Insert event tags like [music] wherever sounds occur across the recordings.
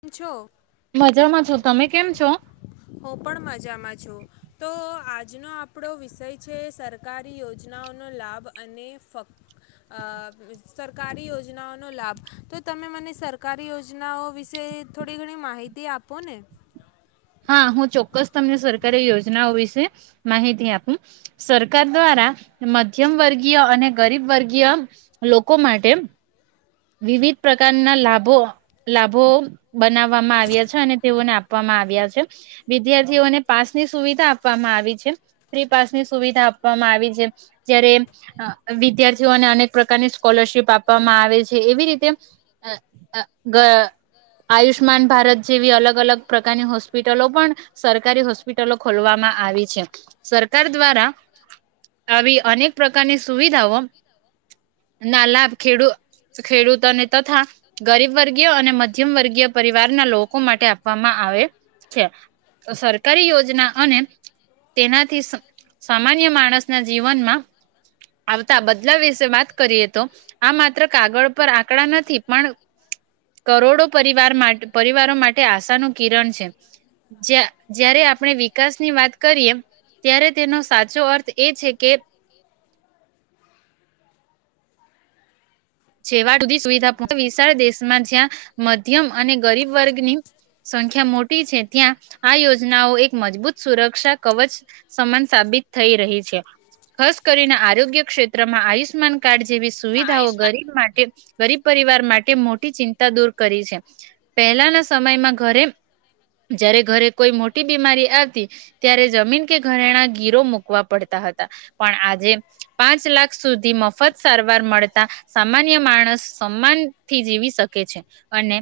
પૂછો. મજામાં છો, તમે કેમ છો? છો. તો આજનો આપણો વિષય છે સરકારી યોજનાઓનો લાભ. અને ફક્ સરકારી યોજનાઓનો લાભ. તો તમે મને સરકારી યોજનાઓ વિશે થોડી ઘણી માહિતી આપો ને. હા હું ચોક્કસ તમને સરકારી યોજનાઓ વિશે માહિતી આપું સરકાર દ્વારા મધ્યમ વર્ગીય અને ગરીબ વર્ગીય લોકો માટે વિવિધ પ્રકારના લાભો લાભો બનાવવામાં આવ્યા છે અને તેઓને આપવામાં આવ્યા છે વિધ્યાર્થીઓને પાસની સુવિધા આપવામાં આવી છે ફ્રી પાસની સુવિધા આપવામાં આવી છે જય્યારે વિદ્યાર્થીઓને અનેક પ્રકારની સ્કોલરશીપ આપવામાં આવે છે. એવી રીતે આયુષ્માન ભારત જેવી અલગ અલગ પ્રકારની હોસ્પિટલો પણ સરકારી હોસ્પિટલો ખોલવામાં આવી છે સરકાર દ્વારા આવી અનેક પ્રકારની સુવિધાઓ ના લાભ ખેડૂત ખેડૂતોને તથા ગરીબ વર્ગય અને મધ્યમ વર્ગીય પરિવારના લોકો માટે આપવામાં આવે છે સરકારી યોજના અને તેનાથી સામાન્ય માણસના જીવનમાં આવતા બદલા વિશે વાત કરીએ તો આ માત્ર કાગળ પર આંકડા નથી પણ કરોડો પરિવાર માટે પરિવારો માટે આશાનું કિરણ છે જ જ્યારે આપણે વિકાસની વાત કરીએ ત્યારે તેનો સાચો અર્થ એ છે કે જેવા સુધી સુવિધા પ વિશાળ દેશમાં જ્યાં મધ્યમ અને ગરીબ વર્ગની સંખ્યા મોટી છે ત્યાં આ યોજનાઓ એક મજબૂત સુરક્ષા કવચ સમાન સાબિત થઈ રહી છે ખાસ કરીને આરોગ્ય ક્ષેત્રમાં આયુષ્યમાન કાર્ડ જેવી સુવિધાઓ ગરી ગરીબ પરિવાર માટે મોટી ચિંતા દૂર કરી છે પહેલાના સમયમાં ઘરે જારે ઘરે કોઈ મોટી બીમારી આવતી ત્યારે જમીન કે ઘરેણા ગીરો મૂકવા પડતા હતા પણ આજે પાંચ લાખ સુધી મફત સારવાર મળતા સામાન્ય માણસ સમાનથી જીવી શકે છે અને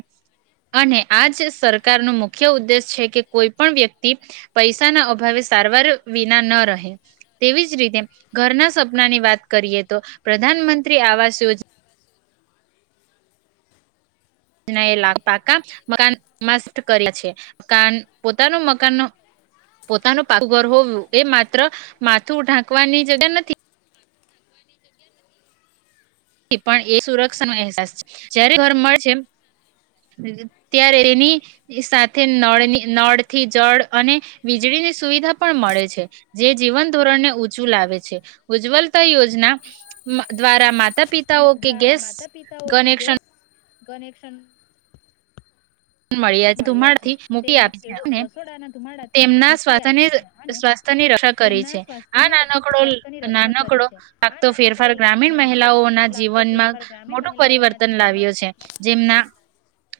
અને આજ સરકાર ન મુખ્ય ઉદ્દેશ છે કે કોઈ પણ વ્યક્તિ પૈસાના અભાવે સારવાર વિના ન રહે તેવી જ રીતે ઘરના સપનાની વાત કરીએ તો પ્રધાનમંત્રી આવાસ યોજના એ પાકા મકાન મા કર્યા છેાન પોતાનું મકાન પોતાનું પાકું ઘર હોવું એ માત્ર માથું ઢાંકવાની જગ્યા નથી પણ એ સુરક્ષાનો અહેસાસ છે જયારે ઘર મળ છે ત્યારે એની સાથે નળની નળ થી જળ અને વીજળીની સુવિધા પણ મળે છે જે જીવન ધોરણને ઉચું લાવે છે ઉજ્જવલતા યોજના દ્વારા માત્ર તા પિતાઓ કે ગેસ કનેક્શન કનેક્શન મળ્યા ધુમાડથી મૂકી આપી છે અને તેમના સ્વાથની સ્વાસ્થ્યની રક્ષા કરી છે આ નાનકડો નાનકડો પાતો ફેરફાર ગ્રામીણ મહિલાઓના જીવનમાં મોટું પરિવર્તન લાવ્યો છે જેમના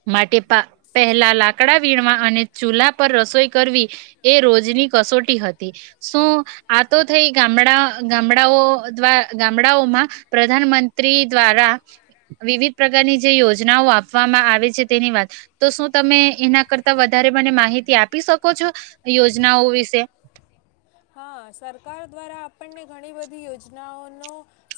માટે [unintelligible] પહેલા લાકડા વીણવા અને ચૂલા પર રસોઈ કરવી એ રોજની કસોટી હતી શું આતો થઈ ગામડા ગામડાઓ દ ગામડાઓમાં પ્રધાનમંત્રી દ્વારા વિવિધ પ્રકારની જે યોજનાઓ આપવામાં આવે છે તેની વાત. તો શું તમે એના કરતા વધારે મને માહિતી આપી શકો છો યોજનાઓ વિશે. હા સરકાર દ્વારા આપણને ઘણી બધી યોજનાઓનો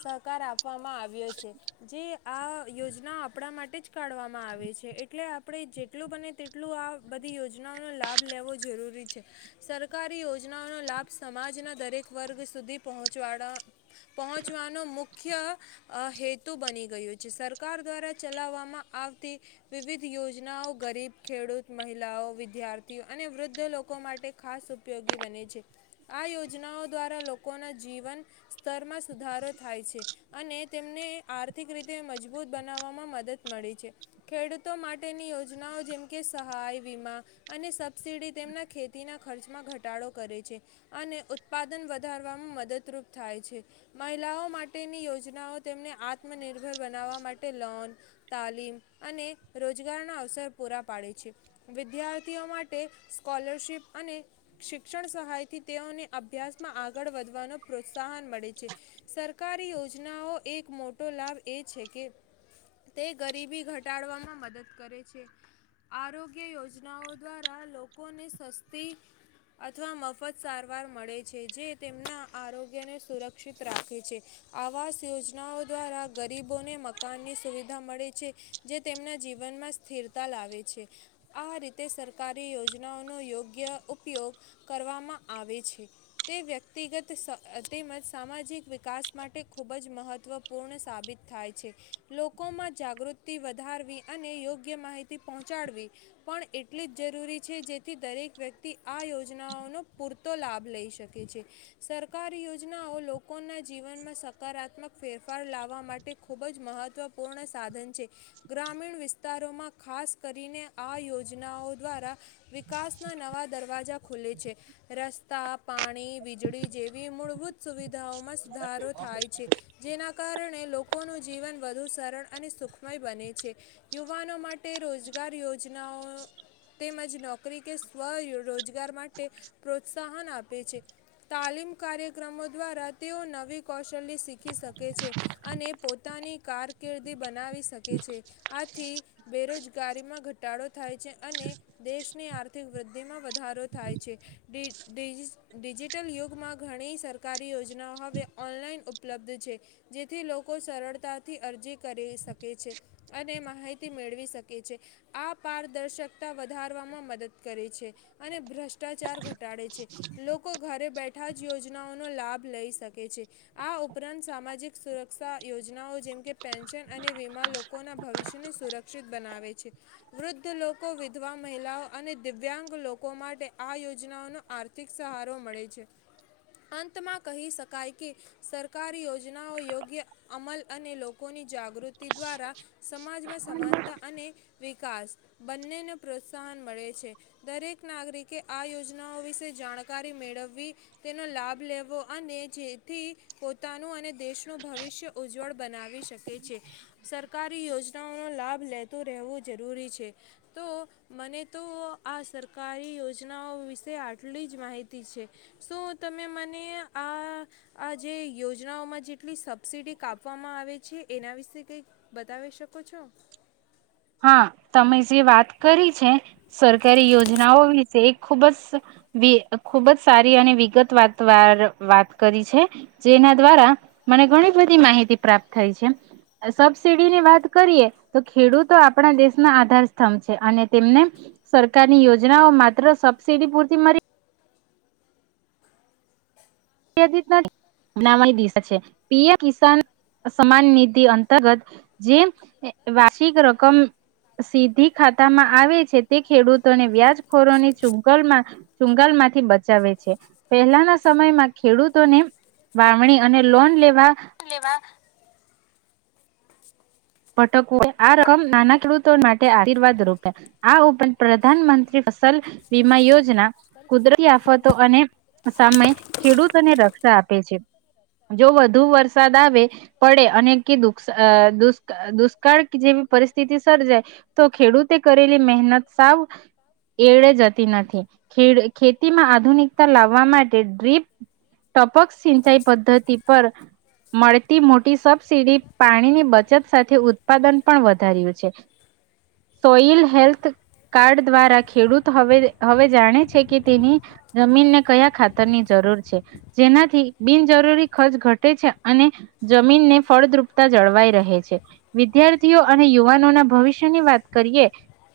સહકાર આપવામાં આવ્યો છે જે આ યોજના આપણા માટે જ કાઢવામાં આવે છે એટલે આપણે જેટલું બને તેટલું આ બધી યોજનાઓનો લાભ લેવો જરૂરી છે સરકારી યોજનાઓનો લાભ સમાજના દરેક વર્ગ સુધી પહોચવા પહોચવાનો મુખ્ય હેતુ બની ગયયો છે સરકાર દ્વારા ચલાવવામાં આવતી વિવિધ યોજનાઓ ગરીબ ખેડૂત મહિલાઓ વિદ્યાર્થીઓ અને વૃદ્ધ લોકો માટે ખાસ ઉપયોગી બને છે. આ યોજનાઓ દ્વારા લોકોના જીવન સ્તરમાં સુધારો થાય છે અને તેમને આર્થિક રીતે મજબૂત બનાવવામાં મદદ મળે છે ખેડૂતો માટેની યોજનાઓ જેમકે સહાય વીમા અને સબસિડી તેમના ખેતીના ખર્ચમાં ઘટાડો કરે છે. અને ઉત્પાદન વધારવામાં મદદરૂપ થાય છે મહિલાઓ માટેની યોજનાઓ તેમને આત્મનિર્ભર બનાવવા માટે લોન તાલીમ અને રોજગારના અવસર પૂરા પાડે છે વિદ્યાર્થીઓ માટે સ્કોલરશિપ અને શિક્ષણ સહાયથી તેઓને અભ્યાસમાં આગળ વધવાનો પ્રોત્સાહન મળે છે સરકારી યોજનાઓ એક મોટો લાભ એ છે કે તે ગરીબી ઘટાડવામાં મદદ કરે છે આરોગ્ય યોજનાઓ દ્વારા લોકોને સસ્તી અથવા મફત સારવાર મળે છે જે તેમના આરોગ્યને સુરક્ષિત રાખે છે આવાસ યોજનાઓ દ્વારા ગરીબોને મકાનની સુવિધા મળે છે જે તેમના જીવનમાં સ્થિરતા લાવે છે આ રીતે સરકારી યોજનાઓનો યોગ્ય ઉપયોગ કરવામાં આવે છે તે વ્યક્તિગત તેમજ સામાજિક વિકાસ માટે ખૂબ જ મહત્ત્વપૂર્ણ સાબિત થાય છે લોકોમાં જાગૃતિ વધારવી અને યોગ્ય માહિતી પહોંચાડવી પણ એટલી જ જરૂરી છે જેથી દરેક વ્યક્તિ આ યોજનાઓનું પૂરતો લાભ લઈ શકે છે સરકારી યોજનાઓ લોકો લોકોના જીવનમાં સકારાત્મક ફેરફાર લાવવા માટે ખૂબ જ મહત્વ મહવપૂર્ણ સાધન છે. ગ્રામીણ વિસ્ત વિસ્તારોમાં ખાસ કરીને આ યોજનાઓ દ્વારા વિકાસ ના નવા દરવાજા ખુલે છે. રસ્તા પાણી વીજળી જેવી મૂળભૂત સુવિ ધમસ સુધારો થાય છે જેના કારણે લોકોનું જીવન વધુ સરળ અને સુખમય બને છે યુવાનો માટે રોજગાર યોજનાઓ તેમજ નોકરી કે સ્વ રોજગાર માટે પ્રોત્સાહન આપે છે તાલીમ કાર્યક્રમો દ્વારા તેઓ નવી કૌશલ્ય શીખી શકે છે અને પોતાની કારકિર્દી બનાવી શકે છે આથી બેરોજગારીમાં ઘટાડો થાય છે અને દેશની આર્થિક વૃદ્ધિમાં વધારો થાય છે. ડિ ડિ ડિજિટલ યુગમાં ઘણી સરકારી યોજનાઓ હવે ઓનલાઈન ઉપલબ્ધ છે જેથી લોકો સરળતાથી અરજી કરી શકે છે અને માહિતી મેળવી શકે છે આ પારદર્શકતા વધારવામાં મદદ કરે છે અને ભ્રષ્ટાચાર ઘટ ઘટાડે છે, લોકો ઘરે બેઠા જ યોજનાઓનો લાભ લઈ શકે છે આ ઉપરાંત સામાજિક સુરક્ષા યોજનાઓ જેમકે પેન્શન અને વીમા લોકોના ભવિષ્યને સુરક્ષિત બનાવે છે વૃદ્ધ લોકો વિધવા મહિલાઓ અને દિવ્યાંગ લોકો માટે આ યોજ યોજનાઓનો આર્થિક સહારો મળે છે અંતમાં કહી શકાય કે સરકારી યોજનાઓ યોગ્ય અમલ અને લોકોની જાગૃતિ દ્વારા સમાજમાં સમાનતા અને વિકાસ બંનેને પ્રોત્સાહન મળે છે દરેક નાગરિકે આ યોજના યોજના વિશે જાણકારી મેળવવી તેનો લાભ લેવો અને જેથી પોતાનું અને દેશનું ભવિષ્ય ઉજ્જવળ બનાવી શકે છે સરકારી યોજનાઓનો લાભ લેતું રહેવું જરૂરી છે તો મને તો આ સરકારી યોજનાઓ વિ તે આટલી જ માહિતી છે શું તમે મને આ આ જે યોજનાઓમાં જેટલી સબસિડી કાપવામાં આવે છે એના વિશે કંઈક બતાવી શકો છો? હા તમે જે વાત કરી છે સરકારી યોજનાઓ વિશે એ ખુબ જ ખુબ જ સારી અને વિગત વાત વાર વાત કરી છે જેના દ્વારા મને ઘણી બધી માહિતી પ્રાપ્ત થઈ છે સબસીડીની વાત કરીએ તો ખેડૂત તો આપણા દેશ ના આધારસ્તંભ છે અને તેમને સરકારની યોજનાઓ માત્ર સબસીિડી પૂરતી મળી [unintelligible] પીએમ કિસાન સમાન નિધિ અંતર્ગત જે વાર્ષિક રકમ સીધી ખાતા માં આવે છે તે ખેડૂતોને વ્યાજખોરોની ચુંગલમાં ચુંગાલ માંથી બચાવે છે પહેલાના સમયમાં. ખેડૂતોને વાવણી અને લોન લેવા લેવા. આ રકમ નાના ખેડૂતો માટે આશીર્વાદ રૂપે આ ઉપરાંત પ્રધાનમંત્રી ફસલ વીમા યોજના કુદરતી આફતો અને સામે ખેડૂતોને રક્ષા આપે છે જો વધુ વરસાદ આવે પડે અને કે દુ દુષ્કાળ કે જેવી પરિસ્થિતિ સર્જાય. તો ખેડૂતે કરેલી મહેનત સાવ એડે જતી નથી ખેતીમાં આધુનિકતા લાવવા માટે ડ્રીપ ટપક સિંચાઈ પદ્ધતિ પર મળતી મોટી સબસીડી પાણી ની બચત બચત સાથે ઉત્પાદન પણ વધાર્યું છે સોઈલ હેલ્થ કાર્ડ દ્વારા ખેડૂત હવે હવે જાણે છે કે તેની જમીનને કયા ખાતરની જરૂર છે જેનાથી બિનજરૂરી ખર્ચ ઘટે છે અને જમીનને ફળદ્રુપતા જળવાઈ રહે છે. વિદ્યાર્થીઓ અને યુવાનો ના ભવિષ્યની વાત કરીએ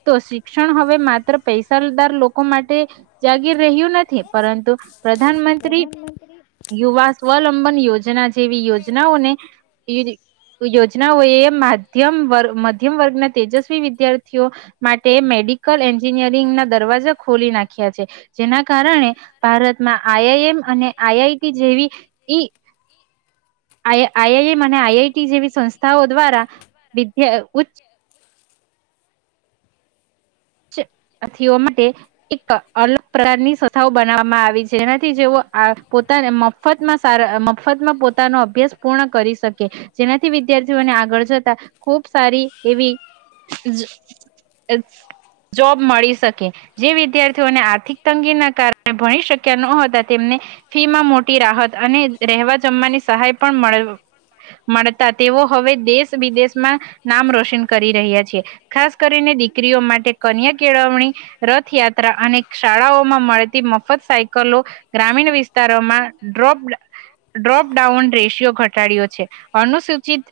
તો શિક્ષણ હવે માત્ર પૈસાદાર લોકો માટે જાગીર રહ્યું નથી. પરંતુ પ્રધાનમંત્રી યુવા સ્વલંબન યોજના જેવી યોજનાઓને ઓએ માધ્યમ મધ્યમ વર્ગના તેજસ્વી વિદ્યાર્થીઓ માટે તે મેડિકલ એન્જિનિયરિંગ ના દરવાજા ખોલી નાખ્યા છે જેના કારણે ભારતમાં આઈઆઈએમ અને આઈઆઈટી જેવીઈ આઈઆઈએમ અને આઈઆઈટી જેવી સંસ્થા નાઓ દ્વારા બીખે ઉચ ચ સાથીઓ માટે એક અલગ પ્રકારની [unintelligible] બનાવવામાં આવી જેનાથી જેઓ આ પોત ધારે મફતમાં સારા મફતમાં પોતાનો અભ્યાસ પૂર્ણ કરી શકે, જેનાથી વિદ્યાર્થીઓને આગળ જતા ખૂબ સારી એવી જ અહ જોબ મળી શકે, જે વિદ્યાર્થીઓને આર્થિક તંગીના કારણે ભણી શક્યા ન હતા તેમને ફી માં મોટી રાહત અને રહેવા જમવાની સહાય પણ મળ મળતા, તેઓ હવે દેશ વિદેશમાં નામ રોશન કરી રહ્યા છે. ખાસ કરીને દીકરીઓ માટે. કન્યા કેળવણી રથયાત્રા અને શાળાઓમાં મળતી મફત સાયકલો ગ્રામીણ વિસ્તારોમાં ડ્રોપ-ડ્રોપડાઉન રેશિયો ઘટાડ્યો છે. અનુસૂચિત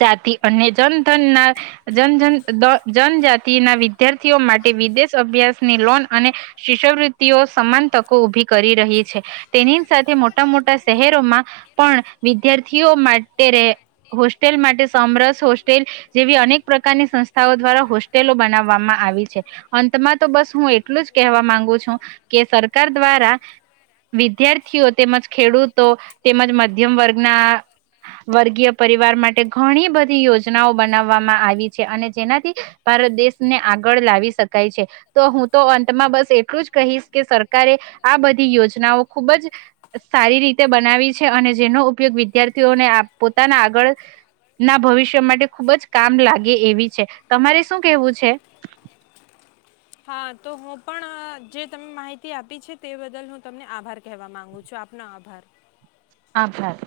જાતિ અને જનધન ના જન-જન દો જનજાતિ તિ ના વિદ્યાર્થીઓ માટે વિદેશ અભ્યાસની લોન અને શિષ્યવૃતિઓ સમાન તકો ઉભી કરી રહી છે. તેની સાથે મોટા-મોટા શહેરોમાં પણ વિદ્યાર્થીઓ માટે રહે હોસ્ટેલ માટે સમરસ હોસ્ટેલ જેવી અનેક પ્રકારની સંસ્થાઓ દ્વારા હોસ ટેલો બનાવવામાં આવી છે. અંતમાં તો બસ હું એટલું જ કહેવા માંગુ છું કે સરકાર દ્વારા વિદ્યાર્થીઓ તેમજ ખેડૂતો તેમજ મધ મધ્યમ વર્ગના વર્ગીય પરિવાર માટે ઘણી બધી યોજનાઓ બનાવવામાં આવી છે અને જેનાથી ભારત દેશ ને આગળ લાવી શકાય છે. તો હું તો અંતમાં બસ એટલું જ કહીશ કે સરકારે આ બધી યોજનાઓ ખુબ જ સારી રીતે બનાવી છે અને જેનો ઉપયોગ વિદ્યાર્થીઓને આ પોતાના આગળ ના ભવિષ્ય માટે ખુબ જ કામ લાગે એવી છે. તમારી શું કેવું છે? હા તો હું પણ જે તમે માહિતી આપી છે તે બદલ હું તમને આભાર કહેવા માંગુ છું, આપનો આભાર. આભાર.